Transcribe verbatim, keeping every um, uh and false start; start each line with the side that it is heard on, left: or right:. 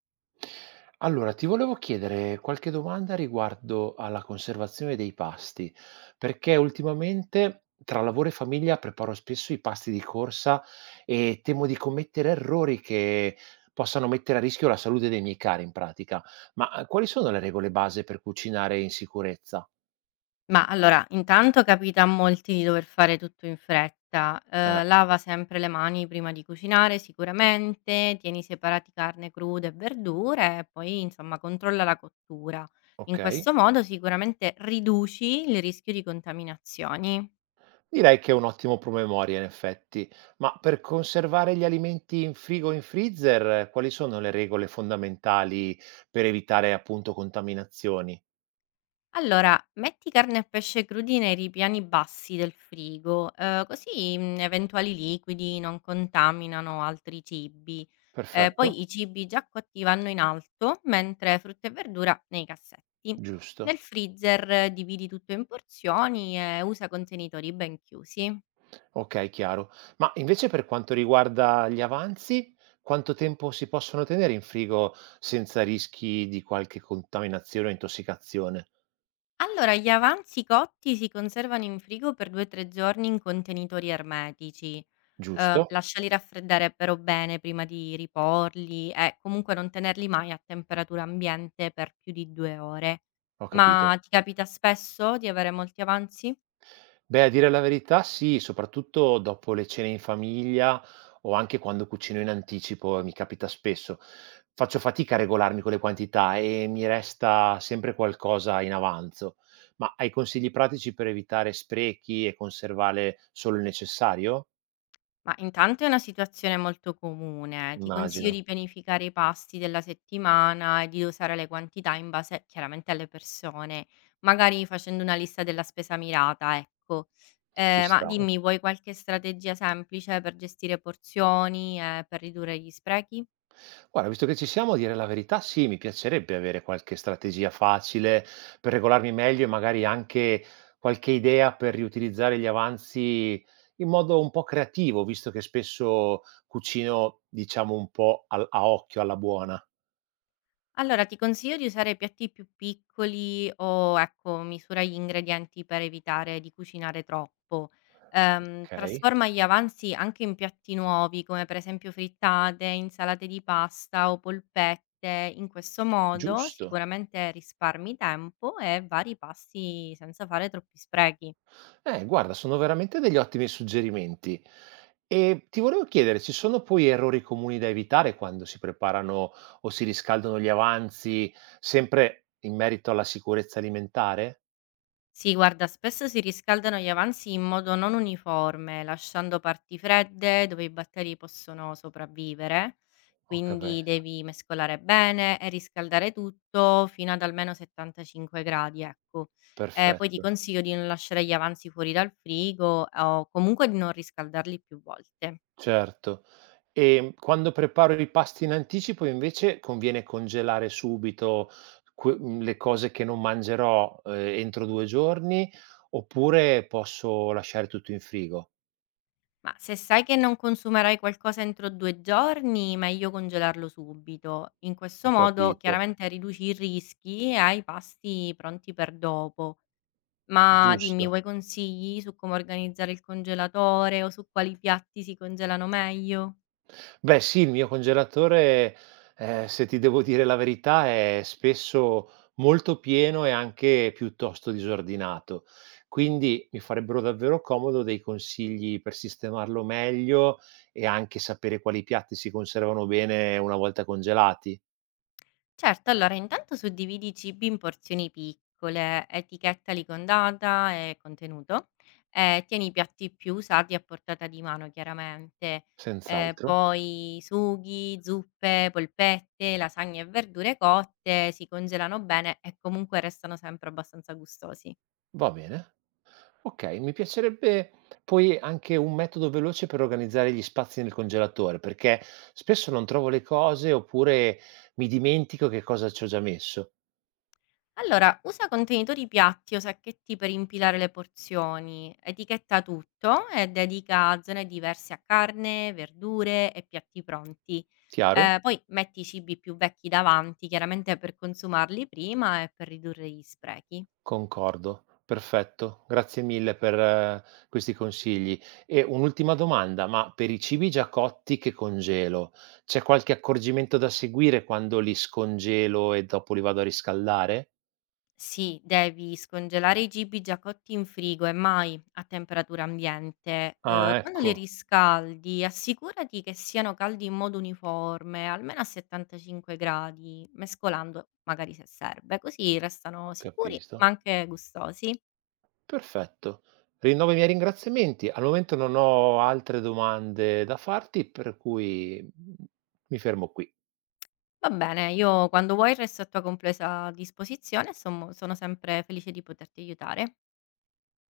right: Allora, ti volevo chiedere qualche domanda riguardo alla conservazione dei pasti, perché ultimamente tra lavoro e famiglia preparo spesso i pasti di corsa e temo di commettere errori che possano mettere a rischio la salute dei miei cari in pratica. Ma eh, quali sono le regole base per cucinare in sicurezza?
left: Ma allora, intanto capita a molti di dover fare tutto in fretta.
right: Eh,
left: Eh, lava sempre le mani prima di cucinare, sicuramente, tieni separati carne cruda e verdure e poi, insomma, controlla la cottura. In
right: ok.
left: questo modo sicuramente riduci il rischio di contaminazioni.
right: Direi che è un ottimo promemoria in effetti, ma per conservare gli alimenti in frigo o in freezer, eh, quali sono le regole fondamentali per evitare appunto contaminazioni?
left: Allora, metti carne e pesce crudi nei ripiani bassi del frigo, eh, così mm, eventuali liquidi non contaminano altri cibi. Eh,
right: Perfetto,
left: poi i cibi già cotti vanno in alto, mentre frutta e verdura nei cassetti. Nel
right: giusto.
left: freezer eh, dividi tutto in porzioni e usa contenitori ben chiusi.
right: Ok, chiaro. Ma invece per quanto riguarda gli avanzi, quanto tempo si possono tenere in frigo senza rischi di qualche contaminazione o intossicazione?
left: Allora, gli avanzi cotti si conservano in frigo per due a tre giorni in contenitori ermetici. Uhm,
right: Giusto?
left: lasciali raffreddare però bene prima di riporli e comunque non tenerli mai a temperatura ambiente per più di due ore.
right: Ho capito.
left: Ma ti capita spesso di avere molti avanzi?
right: Beh, a dire la verità sì, soprattutto dopo le cene in famiglia o anche quando cucino in anticipo, mi capita spesso. Faccio fatica a regolarmi con le quantità e mi resta sempre qualcosa in avanzo. Ma hai consigli pratici per evitare sprechi e conservare solo il necessario?
left: Ma intanto è una situazione molto comune. Ti consiglio
right: Immagino,
left: di pianificare i pasti della settimana e di dosare le quantità in base chiaramente alle persone, magari facendo una lista della spesa mirata, ecco.
right: ci
left: Ehm, ma
right: sta.
left: dimmi, vuoi qualche strategia semplice per gestire porzioni e per ridurre gli sprechi?
right: Guarda, visto che ci siamo, a dire la verità, sì, mi piacerebbe avere qualche strategia facile per regolarmi meglio e magari anche qualche idea per riutilizzare gli avanzi in modo un po' creativo, visto che spesso cucino, diciamo, un po' al- a occhio, alla buona.
left: Allora, ti consiglio di usare piatti più piccoli o, ecco, misura gli ingredienti per evitare di cucinare troppo. Ehm,
right: Ok,
left: trasforma gli avanzi anche in piatti nuovi, come per esempio frittate, insalate di pasta o polpette. In questo modo
right: giusto.
left: sicuramente risparmi tempo e vari pasti senza fare troppi sprechi.
right: Eh, guarda, sono veramente degli ottimi suggerimenti. E ti volevo chiedere, ci sono poi errori comuni da evitare quando si preparano o si riscaldano gli avanzi, sempre in merito alla sicurezza alimentare?
left: Sì, guarda, spesso si riscaldano gli avanzi in modo non uniforme, lasciando parti fredde dove i batteri possono sopravvivere,
right: Ho
left: quindi
right: capito,
left: devi mescolare bene e riscaldare tutto fino ad almeno settantacinque gradi, ecco. Eh, poi ti
right: perfetto,
left: consiglio di non lasciare gli avanzi fuori dal frigo o comunque di non riscaldarli più volte.
right: certo. E quando preparo i pasti in anticipo, invece, conviene congelare subito que- mh, le cose che non mangerò, eh, entro due giorni, oppure posso lasciare tutto in frigo?
left: Ma se sai che non consumerai qualcosa entro due giorni, meglio congelarlo subito. In questo
right: Ho
left: modo
right: capito,
left: chiaramente riduci i rischi e hai i pasti pronti per dopo. Ma dimmi,
right: giusto.
left: vuoi consigli su come organizzare il congelatore o su quali piatti si congelano meglio?
right: Beh sì, il mio congelatore, ehm, se ti devo dire la verità, è spesso molto pieno e anche piuttosto disordinato. Quindi mi farebbero davvero comodo dei consigli per sistemarlo meglio e anche sapere quali piatti si conservano bene una volta congelati.
left: Certo, allora intanto suddividi i cibi in porzioni piccole, etichettali con data e contenuto, e tieni i piatti più usati a portata di mano chiaramente. Eh,
right: Senz'altro.
left: poi sughi, zuppe, polpette, lasagne e verdure cotte si congelano bene e comunque restano sempre abbastanza gustosi.
right: Va bene. Okay, mi piacerebbe poi anche un metodo veloce per organizzare gli spazi nel congelatore, perché spesso non trovo le cose oppure mi dimentico che cosa ci ho già messo.
left: Allora, usa contenitori piatti o sacchetti per impilare le porzioni, etichetta tutto e dedica zone diverse a carne, verdure e piatti pronti.
right: Chiaro?
left: Eh, poi metti i cibi più vecchi davanti, chiaramente per consumarli prima e per ridurre gli sprechi.
right: Concordo. Perfetto. Grazie mille per eh, questi consigli. E un'ultima domanda, ma per i cibi già cotti che congelo, c'è qualche accorgimento da seguire quando li scongelo e dopo li vado a riscaldare?
left: Sì, devi scongelare i cibi già cotti in frigo e mai a temperatura ambiente. Ehm,
right: Ah,
left: quando li
right: ecco,
left: riscaldi, assicurati che siano caldi in modo uniforme, almeno a settantacinque gradi, mescolando magari se serve, così restano
right: ho
left: sicuri
right: capito.
left: ma anche gustosi.
right: Perfetto. Rinnovo i miei ringraziamenti. Al momento non ho altre domande da farti, per cui, mhmm, mi fermo qui.
left: Va bene, io quando vuoi resto a tua complesa disposizione, sommo sono sempre felice di poterti aiutare.